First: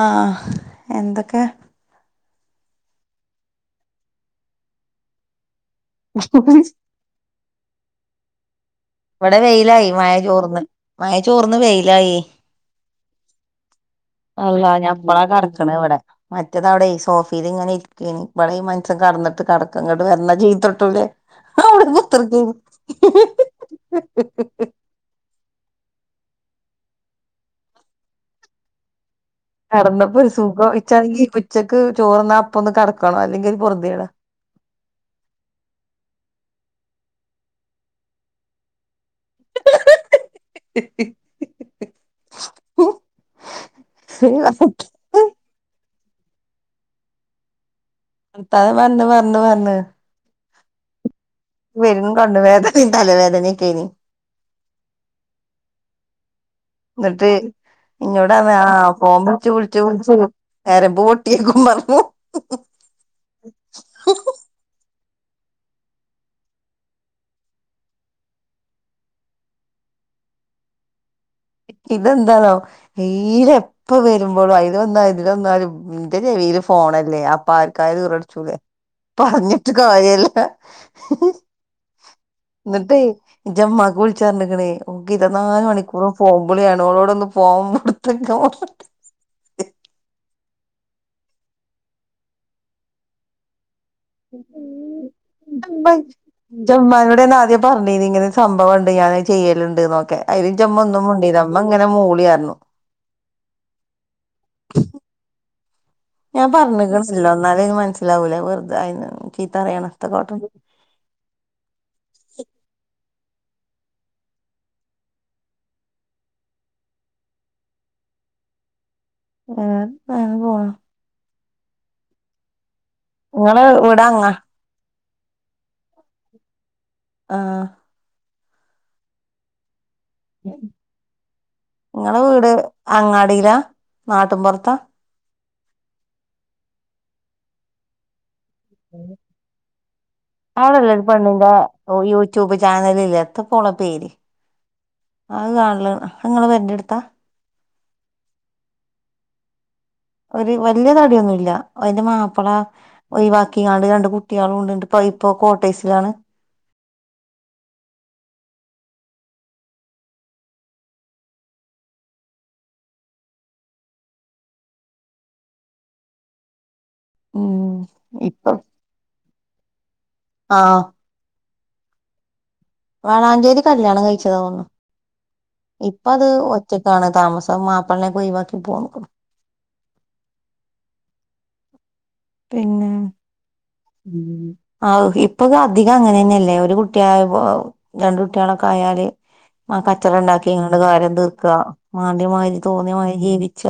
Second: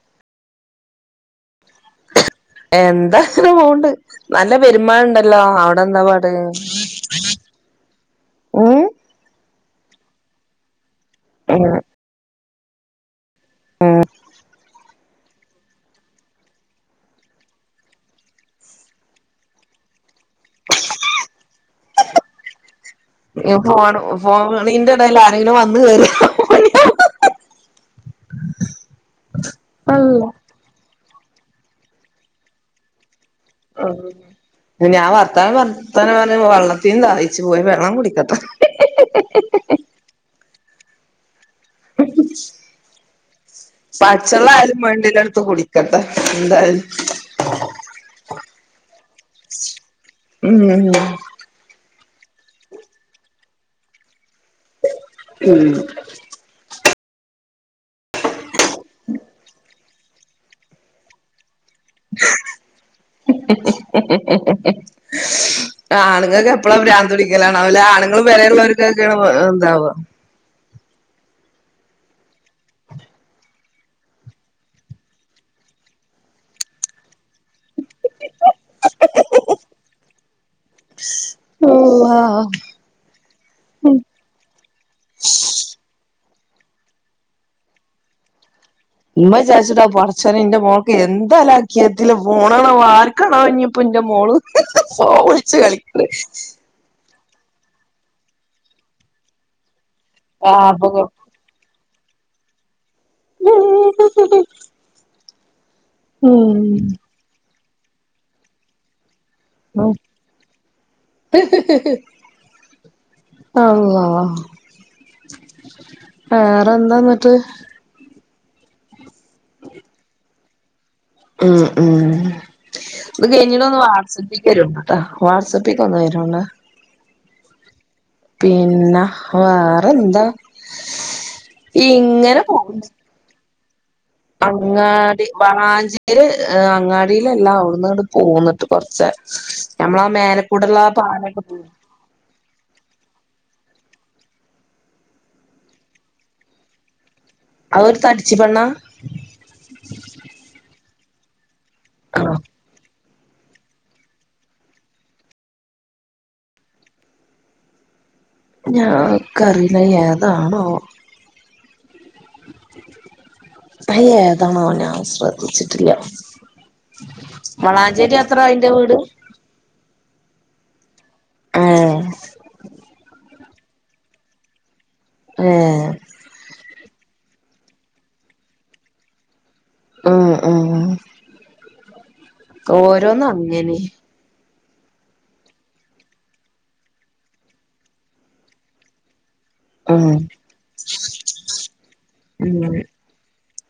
ആഹ് എന്തൊക്കെ എന്താ ഇങ്ങന പോണ്ട് നല്ല പെരുമ്മയ ഇണ്ടല്ലോ ന്താ പാട് ഉം ഇവിടെ വെയിലായി മായ ചോർന്ന് മയ ചോർന്ന് വെയിലായി ആഹ് അള്ളാഹ് ഞഇപ്പളാ കെടക്കണവിടെ മറ്റേത് അവിടെ സോഫീലിങ്ങനെ ഇവ്ടെ ഈ മൻസം കടന്നിട്ട് കടക്ക ഇങ്ങട്ട് വന്ന ചീത്തട്ടൂലെ അവ്ടെ കുത്തിർനീനി ഫോൺ ഫോൺവിളിൻ്റെടൽ ആരെങ്കിലും വന്ന് കേറിയാ അള്ളാ കിടന്നപ്പോരു സുഖം നിച്ചാണങ്കിൽ ഉച്ചക്ക് ചോറന്നപ്പൊ ഒന്ന് കടക്കണോ അല്ലെങ്കി പൊറുതിയടാ ഞാൻ വർത്തനം വർത്തനം പറഞ്ഞ് വെള്ളത്തിനു ദാഹിച്ചു പോയി വെള്ളം കുടിക്കട്ടെ [inaudible] [inaudible] പച്ചെള്ള ആയാലുവേണ്ടില എടുത്ത് കുടിക്ക [unintelligible] വർത്താനം പറഞ്ഞ് പറഞ്ഞ്പറഞ്ഞ് ഏ പെരും കണ്ണ് വേദനയും തലവേദനയൊക്കെനി ഉം ന്നിട്ട് എന്നോടാന്ന ആഹ് ഫോം വിളിച് വിളിച് വിളിച്ചു ഞരമ്പ് പൊട്ടിയേക്കും പറഞ്ഞ് [inaudible] ആണുങ്ങൾക്കെ എപ്പള പിരാന്ത് പിടിക്കലാണല്ലെ ആണുങ്ങളും പെരേല്ള്ളവർക്കൊക്കെയാണ് എന്താവുഅ ഇതെന്താന്നാ ടെയിലി എപ്പ വരുമ്പോളോ അയില വന്നാലും ഇതിലവന്നല് എന്റെ ചെവിയില് ഫോണല്ലേ അപ്പൊ ആർക്കായലു [unintelligible] പറഞ്ഞിട്ട് കാര്യയില്ല അള്ളാ ന്നിട്ടേ ന്റെമ്മാക്ക് വിളിച്ചാറിഞ്ഞിക്കണേ ഓക്ക് ഇര വത്തിനാല് മണിക്കൂറും ഫോബിളിയാണ് ഓളോടൊന്ന് ഫോണടുത്തക്കെപ്പ ഇമ്മ വിചാരിച്ചിട്ടാ പടച്ചോനെ ഇന്റെ മോക്ക് എന്താ ലക്കത്ത ഫോണാണോവോ ആർക്കാണാവോ പ്പോന്റെ മോള് ഫോം വിളിച്ച്കളിക്കന്ന് ൻ്റെമ്മാനോട് ആദ്യം പറഞ്ഞീനി ഇത് ഇങ്ങനെ സംഭവുണ്ട് ഞാന് ചെയ്യലുണ്ട് നോക്കെ അതി ൻ്റെമ്മ പാപകോ ഒന്നും മിണ്ടീല ഇമ്മ ഇങ്ങനെ മൂളിയർഞ്ഞു [inaudible] ഞാൻ ഉം പറഞ്ഞ്ക്ണ്ല്ലോ എന്നാല് അയിന് മനസ്സിലാവൂലേ വെറുത അയ്‌ന്ചീത്തറിയണ അള്ളാഹ് വേറെന്താന്നട്ട് എത്ത അങ്ങന പോന്ന് ഉം ഉം കയിഞ്ഞ് ഇങ്ങളെ ഒന്ന് വീട് അങ്ങ വാട്സപ്പിക്ക് വരൂണ്ടു വാട്സപ്പിക്കൊന്ന് വരു ആഹ് പിന്നെ വാറെന്താ ങ്ങളെ വീട് പോകണ്ട് അങ്ങാടിലാ? അങ്ങാടി വളാഞ്ചേരി അങ്ങാടിലല്ല. അവ് ടുന്ന് ഇങ്ങട്ട് പോന്ന്ട്ട്. [unintelligible] ഞമ്മളാ മേല ക്കൂടള്ള ആ പാലൊക്കെ പോയി. ഓ യൂറ്റുബ് ചാനല് ലെ എത്തപോളെ പേര്? അയ്‌ കൺല് അയ് ഇങ്ങളെ പേരന്റെ എടുത്താ. അയ്‌ ഒര് തട്ച്ചി പെണ്ണ. ഒര് വല്ല്യ തടിയൊന്നുല്ല. അയിന്റെ ആഹ് മാപ്പള. ഒഴിവാക്കിക്കാണ്ട് രണ്ട് കുട്ട്യാളുണ്ട്. ന്ന്ട്ട്പ്പോ ഇപ്പോകോട്ടേസിലാണ്. ഞാ ക്കറീല ഏതാണോവോ? അയ് ഏതാണോനാവോ ഞാൻ ശ്രദ്ധിച്ചിട്ടില്ല. ഉം വളാഞ്ചേരി അത്രേ ഇപ്പം അയിന്റെ വീട്. ആഹ്. ഏഹ് വാളഞ്ചേരി കല്യാണം കഴിച്ചത തോന്നുണ് ഏഹ്. പ്പഅത് ഒറ്റക്കാണ് താമസം. മാപ്പളനോക്കെ ഒയിവാക്കി പൊന്നക്ക്ണ്. ഉം ഉം പിന്നെ. ഓരോന്ന് അങ്ങനെ ആഹ് ഇപ്പൊകെ അധികം അങ്ങനെന്നെല്ലേ. ഒരു കുട്ടിയായപൊ രണ്ടുട്ട്യാളോക്കെ ആയാല്. ആ ഉം കച്ചറണ്ടാക്കിക്കാണ്ട് കാര്യം തീർക്ക. മാണ്ട്യമാരി ഉം തോന്ന്യാമാരി ജീവിച്ച.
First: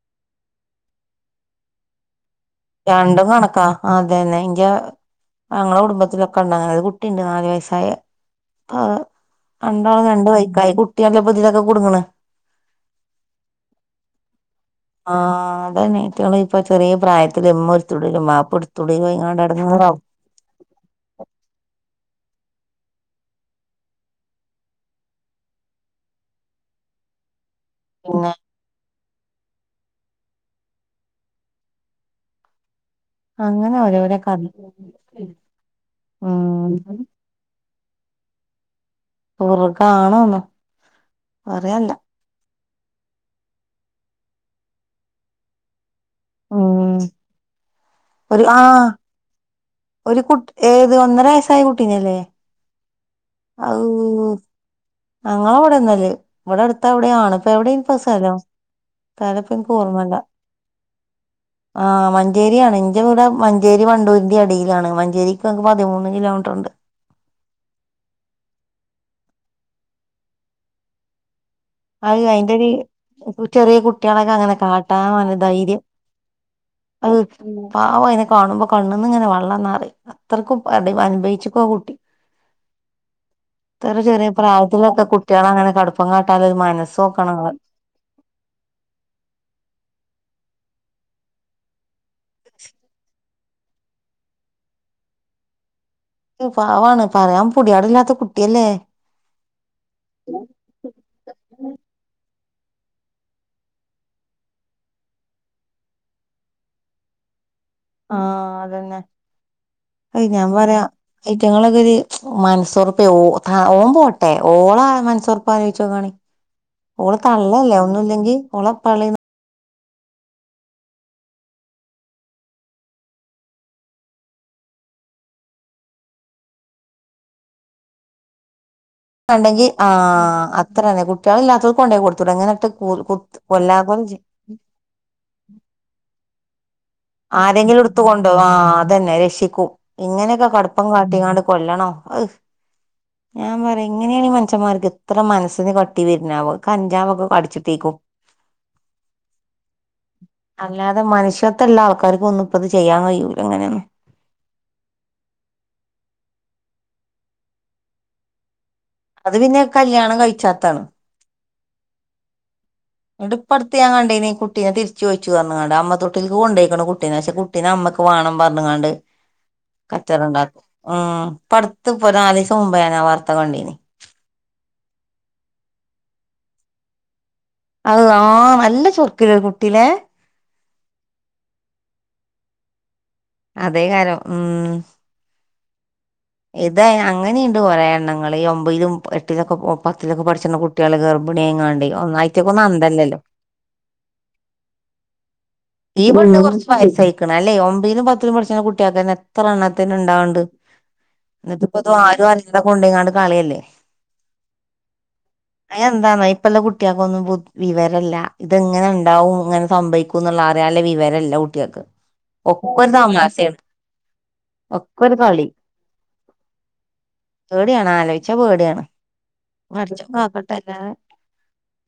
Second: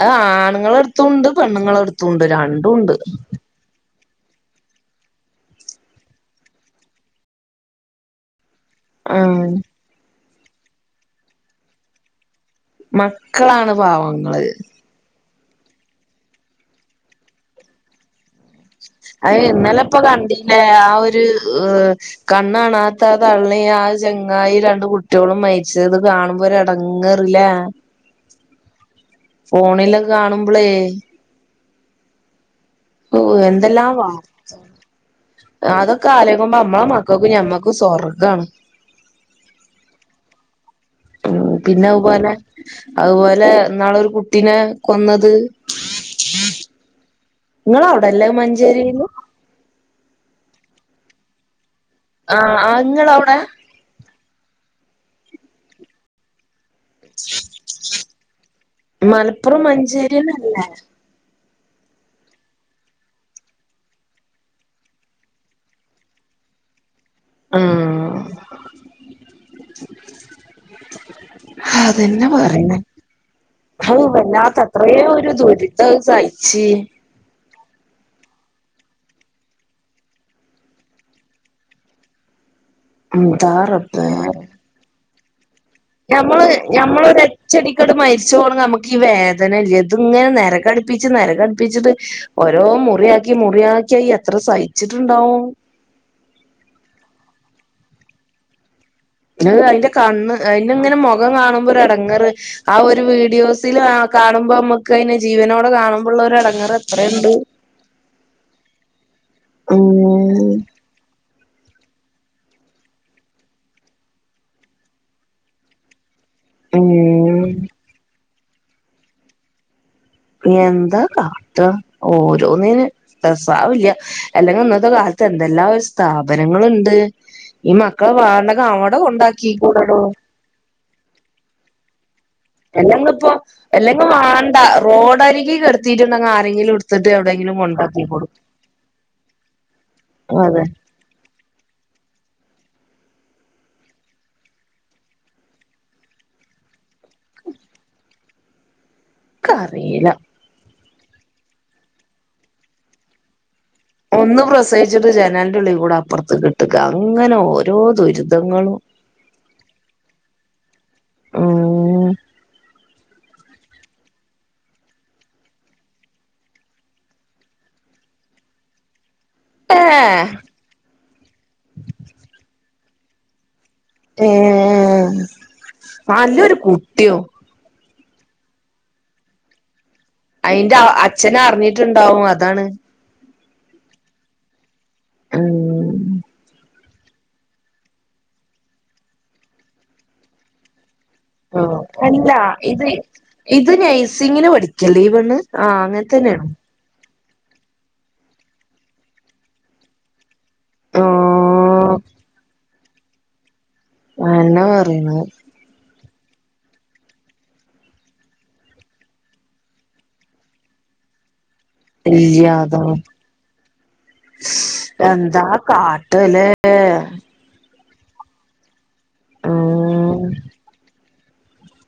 അത് ആൺങ്ങളെ എട്ത്തുണ്ട് പെണ്ണുങ്ങളെ എട്ത്തുണ്ട് രൺ രണ്ടും കണക്കാ, അതെന്നെ എങ്കിയ ഞങ്ങളെ കുടുംബത്തിലൊക്കെണ്ട്ങ്ങനെ ഒര് കുട്ടിണ്ട് നാല് വയസ്സായ പ്പ ആഹ് രണ്ടാളും രണ്ട് വൈക്കായി. കുട്ട്യാളല്ലെ പ്പതിലൊക്കെ കുട്ങ്ങണ്. മക്കളാണ് പാവങ്ങള്. ആഹ് അതന്നെ റ്റങ്ങളെപ്പോ ചെറിയ പ്രായത്തില് ഇമ്മ ഒരുത്തുടിലും വാപ്പഒട് അയ് ഇന്നലെപ്പൊ കണ്ടിലെ ആ ഒരുഎ കണ്ണാണാത്ത തള്ളീം ആ ഒരു ചെങ്ങായി രണ്ട് കുട്ട്യോളും മരിച്ചത് കാണുമ്പോൾ ഒരടങ്ങെ ങ്ങെറ്ല്ലേ. പിന്നെ. ഫോണിലകെ കാണുമ്പളേ. ഓ അങ്ങനെ എന്തെല്ലാം ഓരോരോ കഥ വാർത്താള, അതൊക്കെ ആലോയിക്കുമ്പോ ഉം അമ്മളെമക്ക ക്കും മ്മക്കും സ്വർഗ്ഗണ്. സ്വർഗാനോന്നോ ഉം പിന്നെ അയ്‌പോലെ അയ്‌പോലെ ന്നാളോരു കുട്ടിനെ കൊന്നത്. ഉം ഇങ്ങളെ അവിടെല്ലേ അത് ഒരു ആഹ് മഞ്ചേരിയില് ഒരു കുട്ട് ഏത് ഒന്നര വയസ്സായ കുട്ട് ആഹ് അഹ് ഇങ്ങളവ്ടെ? ഔ ഞങ്ങളവ്ട്ന്നല്ലെയ്. ഇമ്പടെ അടുത്ത് എവ്ടെ ആണ്. ഇപ്പോ എവ്ടെയ്നിപ്പോ സ്ഥലം. സ്ഥല ഇപ്പോ മലപ്പുറം ഇൻക്ക് ഓർമ്മല്ല. മഞ്ചേരിന്നല്ലേ ആഹ് മഞ്ചേരിയാണ് എന്റെ ഇവിടെ ആഹ് ആഹ് മഞ്ചേര്യാണ്. ഇന്റെ വീടാ മഞ്ചേരി വണ്ടൂരിന്റിം എടെലാണ്. മഞ്ചേരിക്ക്ങ്ങ് പതിമൂന്ന് കിലോമീറ്റർണ്ട്. ആഹ് അത് അതെന്നെ അയിന്റൊരു പറിണേ. ചെറിയ ഹൗ കുട്ടികളൊക്കെ അങ്ങനെ വല്ലാത്ത കാട്ടാൻ എത്രയോരു ദുരിതം അയ് സയിച്ച്. അയ്‌ പാവയ്‌നെ കാണുമ്പോ കണ്ണന്ന്ങ്ങനെ വള്ളംന്നറിം. അത്രയ്ക്കും അനുഭവിച്ച്ക്കുംആ കുട്ടി. എന്താ ഇത്ര റബ്ബേ ചെറിയ പ്രായത്തിലൊക്കെ കുട്ടികളങ്ങനെ കടുപ്പം കാട്ട മ്മൾ ഞമ്മളൊരച്ചടി ങ്ങട് മരിച്ച പോണെങ്കിൽ നമുക്ക് ഈ വേദനയില്ല ഇത് ഇങ്ങനെ നിരകടുപ്പിച്ച് നിരകടുപ്പിച്ചിട്ട് ഓരോ മുറിയാക്കി മുറിയാക്കി അയ് എത്ര സഹിച്ചിട്ടുണ്ടാവും പാവാണ് പറയാൻ പൊടിയാട ഇല്ലാത്ത കുട്ടിയല്ലേ ഏ് അതിന്റെ കണ്ണ് അതിന് ഇങ്ങനെ മുഖം കാണുമ്പോ ഒര് എടെങ്ങറ് ആ ഒരു വീഡിയോസിൽ ആ കാണുമ്പോ നമ്മുക്ക് അയിനെ ജീവനോടെ കാണുമ്പോുള്ള ഒരു എടങ്ങറ് എത്രയുണ്ട് ആഹ് അതന്നെ അയ് ഞാ ഉം പറയാ ഇറ്റങ്ങളൊക്കെ ഒരു മനസുറുപ്പേ ഓ ആ ഓൻ പോട്ടെ ഓള മനസൊറുപ്പ ആലോയിച്ചു നോക്കാണി ഉം ഓള തള്ളല്ലേ ഒന്നുംല്ലെങ്കി ഓള പ ന എന്താ കാട്ട ഓരോന്നീന് രസാവുല്ല എല്ലെങ്കി ഇന്നത്തെ കാലത്ത് എന്തെല്ലാ സ്ഥാപനങ്ങളുണ്ട് ഈ മക്കളെ വാണ്ടങ്കി അവടെ ഉണ്ടെങ്കി ഉണ്ടാക്കികൂടെടോ ആഹ് അത്രന്നെ കുട്ടികൾ ഇല്ലാത്ത കൊണ്ടോയി കൊടുത്തൂടേ അങ്ങനെ എല്ലെങ്ക ഇപ്പോ എല്ലെങ്കും വേണ്ട റോഡരികി കടത്തിയിട്ടുണ്ടങ്ക ആരെങ്കിലും എ ആരെങ്കിലും എടുത്ത കൊണ്ടോ ആ അതന്നെ രക്ഷിക്കും ഇങ്ങനെയൊക്കെ അതെ കടുപ്പം കാട്ടികാണ്ട് കൊല്ലണോ അ ഞാൻ പറയാ ഇങ്ങനെയാണ് ഈ മനഷ്യന്മാർക്ക് ഇത്ര മനസിനെ കട്ടി വരാനേയാവോ കഞ്ചാവ്ക്കെ കടിച്ചിട്ടേക്കും കറിയില്ല അല്ലാതെ മനുഷ്യത്തല്ല ആൾക്കർക്കും ഒന്നും ഇപ്പ ഇത് ചെയ്യാൻ കഴിയൂല്ല അങ്ങനെയാ ഒന്ന് പ്രസവിച്ചിട്ട് ജനാലിന്റെ ഉള്ളി കൂടെ അപ്പുറത്ത് കിട്ടുക അങ്ങനെ ഓരോ ദുരിതങ്ങളും അത് പിന്നെ കല്യാണം കഴിച്ചാത്താണ് ഓ ഉം ഇത് ഇപ്പ അടുത്ത് ഞാ കണ്ടേനി കുട്ടീെ തിരിച്ച് ചോയിച്ച് [unintelligible] അമ്മ തൊട്ടിലിക്ക് കൊണ്ടോയ്ക്കണ കുട്ടീനെ പ ട്ടിന അമ്മക്ക് വേണം പറഞ്ഞാങ്ങാണ്ട് കച്ചറം ഏഹ് ഉണ്ടാക്കും ഉം പടുത്ത് ഇപ്പൊ [unintelligible] മുമ്പയന വാർത്ത കണ്ടീന് ഏഹ് നല്ലൊരു കുട്ടിം അത് ആഹ് നല്ല ചുർക്കില്ല ഒരു കുട്ടീയിലെ അയിന്റെ അച്ഛന അറിഞ്ഞിട്ടുണ്ടാവും അതാണ് അതേ കാലം ഉം ആഹ് ഇതേ അങ്ങനെയുണ്ട് കുറെേ എണ്ണങ്ങൾ ഈ ഒമ്പയിലും എട്ടിലൊക്കെ ഓ പത്തിലൊക്കെ പഠിച്ചിന്ന കുട്ടികൾ ഗർ ഓ അല്ല ഇത് ഇത് നഴ്സിങ്ങിന് പഠിക്കല്ലേ ഇ പെണ്ണ് ആ ഈ അങ്ങനെ തന്നെയാണ് [unintelligible] അല്ലേ ഒമ്പിലും പത്തിലും പഠിച്ചണാ കുട്ടികൾക്കന്നെ എത്ര എണ്ണത്തന്നെ ഉണ്ടാവണ്ട് എന്നിട്ട ഇപ്പ അതും ആഹ് ആരും [unintelligible] കൊണ്ടെങ്ങാണ്ട് കളിയല്ലേ ആ എന്നാ പറയണ് അ എന്താന്നാ ഇപ്പല്ല കുട്ടികൾക്കൊന്നും ബു വിവരമല്ല ഇതെങ്ങനെ ഉണ്ടാവും ഇങ്ങനെ സംഭവിക്കും ക്കുന്നുള്ള അറിയാല്ലേ വിവരല്ല കുട്ടികൾക്ക് ഇല്ല ഒക്കെ അതോ ഒരു തമാശയാണ് ഒക്കെ ഒരു കളി എന്താ കാട്ട്വല്ലേ ആഹ് പേടിയാണ് ആലോയി ച്ച പേടിയാണ് പടച്ചോ കാക്കട്ടെല്ലാതെ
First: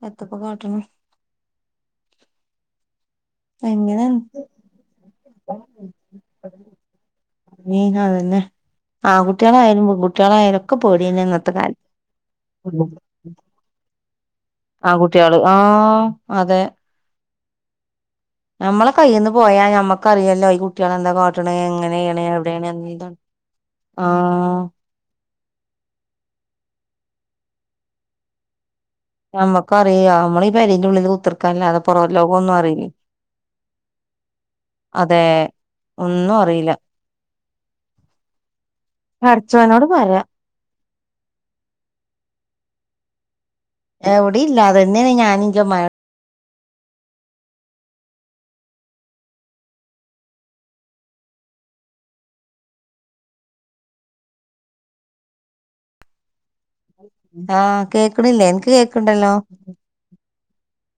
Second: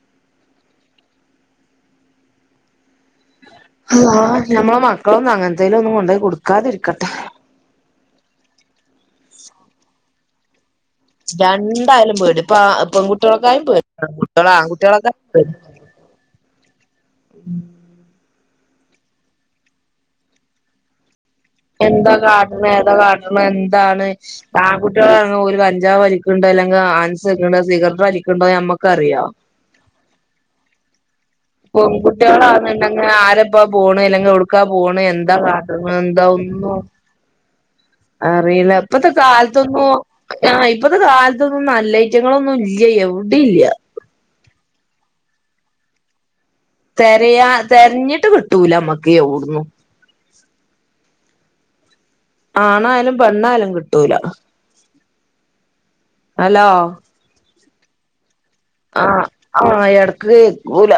എത്തപ്പ കാട്ടണ ആ നമ്മളെ മക്കളൊന്നും അങ്ങനത്തേലും ഒന്നും കൊണ്ടയ് കൊടുക്കാതിരിക്കട്ടെ നിന അതന്നെ ആൺകുട്ടികളായാലും പെങ്കുട്ടികളായാലും എനക്ക് പേടിന്നെ രണ്ടയാലും പേടിയാ ഇപ്പ ആ പെങ്കുട്ട്യേളെക്കായും പേടിയ പെങ്കുട്ടിയെല് ആങ്കു ആങ്കുട്ട്യേള് ആഹ് അതെ നമ്മളെ കയ്യിൽന്ന് പോയാ ഞമ്മക്കറിയല്ലോ ഈ കുട്ടികളെന്താ കാട്ടണ എങ്ങനെയ കാട്ടണ ഏത കാട്ടണെഎന്താണ് ആണ്കുട്ടി കുട്ടിളാണെങ്കിൽ ഓൽ കഞ്ചാവ് വലിക്കുണ്ട് അല്ലെങ്കിൽ ആൻസ്ണ്ട് സിഗരറ്റ് വലിക്കുണ്ടോന്ന് നമ്മക്ക അറിയോ നമ്മക്ക് അറിയാ നമ്മള് ഈപെരന്റെഉള്ളിൽ കുത്തർക്കാ പെൺകുട്ടികളാന്നണ്ടെങ്കൽ ആരപ്പാ പോണ് ഇല്ലെങ്കിൽ എവിടുക്കാ പോണ് അതെ എന്താ കാട്ട്ണാഎന്താ ഒന്നും അറിയില്ല ഇപ്പത്തെ പടച്ചോനോട് കാലത്തൊന്നും പറയാ ആഹ ഇപ്പത്തെ കാലത്തൊന്നും നല്ല ഐറ്റങ്ങളൊന്നും ഇല്ല എവിടെ ഇല്ല എവിടെ ഇല്ല അതന്നെയ ഞാനി ഇൻജെഇമ്മാനോട് തെരയാ തെരഞ്ഞിട്ട് കിട്ടൂല നമ്മക്ക് എവിടുന്നു ആണായാലും പെണ്ണായാലും കിട്ടൂല ഹലോ ആ കേക്കണില്ലേ ഇൻക്ക് കേക്കണ്ടല്ലോ ഇടക്ക് കേക്കൂല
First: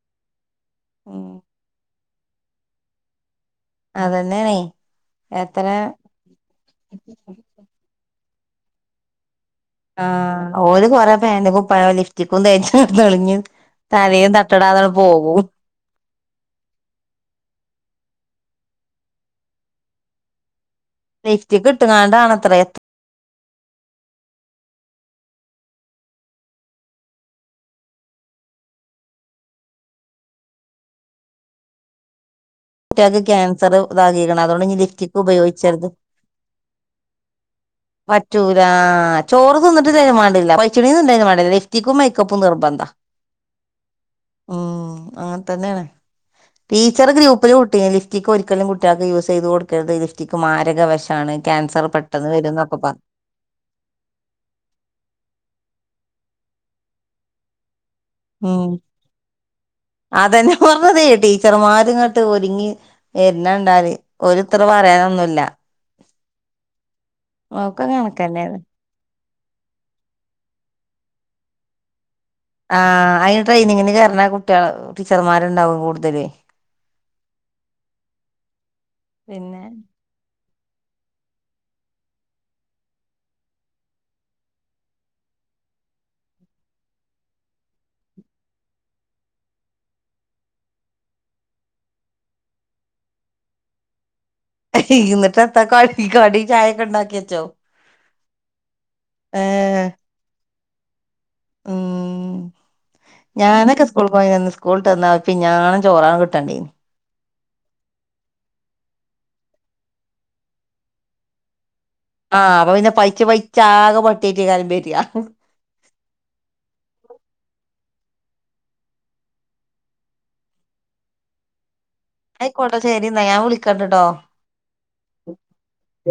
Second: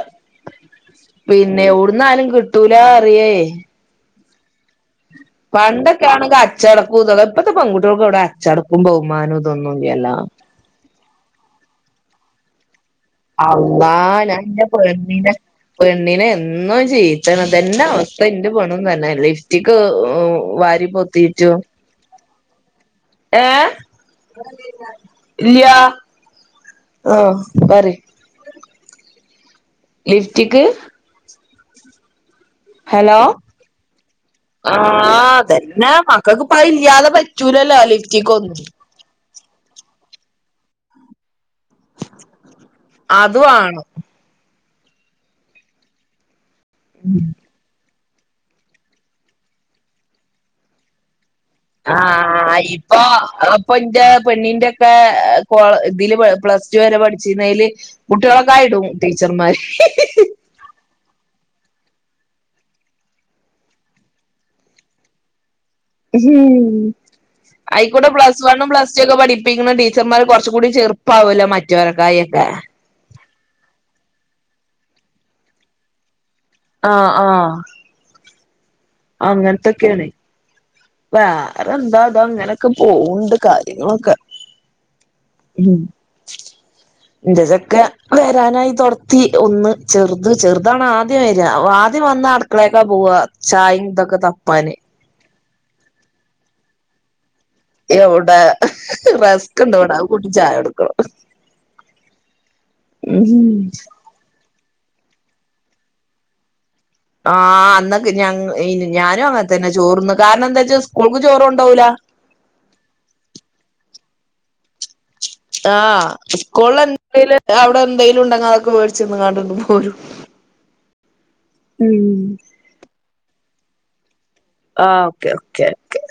ഉം പിന്നെ എവിടുന്നാ ലും കിട്ടൂലാറിയേ അതന്നെയണേ പണ്ടൊക്കെ ആണെങ്കിൽ അച്ചടക്കും ഇതൊക്കെ ഇപ്പഴത്തെ പൺട്ടികൾക്ക് എവിടെ അച്ചടക്കും ബഹുമാനവും ആ ഇതൊന്നുംല്ലല്ലോ ഓല് കൊറെേ പേന്റും കുപ്പായം ലിപ്സ്റ്റിക്കും തേച്ച് ഉം നെളിഞ്ഞ് അള്ളാ തലയും ഞാൻ ഇന്റെ തട്ടടാതെ പെണ്ണിനെ പോകും പെണ്ണിനെ എന്നും ചീത്ത ഇതെന്നെ അവസ്ഥ ഇന്റെപെണ്ണും തന്നെ ലിഫ്റ്റിക്ക് വാരി പോ ലിഫ്റ്റിക്ക് ഇട്ട്ങ്ങാണ്ടാണത്ര ഏ ഇല്ല്യാ ആ പറയ് ലിഫറ്റിക്ക് കുട്ട്യാക്ക് ഹലോ ക്യാൻസർ ഇതാകീക്ക്ന് അതുകൊണ്ട് ഇൻഞ്ഞ് ലിഫ്റ്റിക്ക് ആഹ് ഉപയോഗിച്ചരുത് അതന്നെ മക്കൾക്ക് ഇപ്പ ഇല്ലാതെ പറ്റൂലല്ലോ ലിഫ്റ്റിക്ക് ഒന്നും പറ്റൂലാ ചോറ് തിന്നി്ട്ടില്ലങ്കിലുംമാണ്ടില്ല പൈച്ചിണീന് തിന്നില്ലങ്കിലും മാണ്ടില്ലലിഫ്റ്റിക്കും മേക്കപ്പും നിർബന്ധ- അത് വേണം ഉം അങ്ങനെ തന്നെയാണ് ടീച്ചർ ഗ്രൂപ്പ ഹെ ലിപ്റ്റിക് ഒരിക്കലും കുട്ടികൾക്ക് യൂസ് ചെയ്ത് കൊടുക്കരുത് ലിപ്റ്റിക് മാരക വെ ഷാണ് ആ് ഹ്, ഇപ്പൊ അത ഇപ്പൊ ഇന്റെ പെണ്ണിന്റെ ഒക്കെ കെ ഇതില് പ്ലസ് ടു വരെ പഠിച്ചിരുന്നതില് കുട്ടികളൊക്കെ ഉം ആയിടും ടീച്ചർമാര് ഹി ഹി അതന്നെ പറഞ്ഞതേ ടീച്ചർമാരിങ്ങോട്ട് ഒരുങ്ങി വര്ണ ണ്ടാല്‌ ഓല്‌ ഇത്രപറയാനൊന്നുല്ല ഉ ഒക്കെ ആയിക്കൂടെ പ്ലസ് കണക്കന്നെയാണ് വണ്ണുംപ്ലസ് ടു ഒക്കെ പഠിപ്പ പടിപ്പിക്കുന്ന ടീച്ചർമാർ കുറച് കൂടി ചെറുപ്പാവല്ലോ മറ്റെലെ ക്കായി ഒക്കെ ആ അന് ട്രെയിനിങ്ങിന് കേറുണ കുട്ടികൾ ടീച്ചർമാരുണ്ടാവും കൂടുതല് ആ ആ അങ്ങനെ പിന്നെ ഇക്കെയാണ് വേറെ എന്താ തോ ഇങ്ങനൊക്കെ പോകണ്ട് കാര്യങ്ങളൊക്കെ ഉം [inaudible] ഇന്റെ ജൊക്കൻ വരാനായി തൊടത്തി ഒന്ന് ചെറുത് ചെറുതണ ആദ്യം വര ആദ്യം വന്ന അട് - അടുക്കളക്കാ പോക ചായിം ഇതൊക്കെ തപ്പാന് ഇന്നിട്ടത്ത കടി കടി ചായക്കെണ്ടാക്കി വെച്ചോ എവിടെ റെസ്ക് ഇണ്ട് ഏഹ് എവിടെ അത് കൂട്ടി ചായ കൊടുക്കണം ഉം ഉം ഞാനൊക്കെ സ്കൂൾ പോയി നിന്ന് സ്കൂള് വിട്ട വന്നാ ഒരുപിഞ്ഞാണം ചോറണ് കിട്ടണ്ടി നിം ആഹ് അന്നൊക്കെ ഞ ഞാനും അങ്ങനെ തന്നെ ചോറന്ന് കാരണം എന്താ വച്ച സ്കൂൾക്ക് ചോറു കൊണ്ടാവൂല ആഹ് അപ്പൊ പിന്നെനപൈച്ച പൈച്ച ആകെ പട്ടിആയിട്ടൈകാരം വര് ആഹ് സ്ക്കൂളില് എന്തും അവിടെ എന്തെലും ഉണ്ടങ്ക അതൊക്കെ മേടിച്ച്ന്ന്ങ്ങാണ്ട് പോരും [inaudible] ഉം ആയിക്കോട്ട ശരി ന്നാ ഞാൻ വിളിക്കണ്ട്ട്ടോ ആഹ് ഓക്കെ ഓക്കെ ഓക്കെ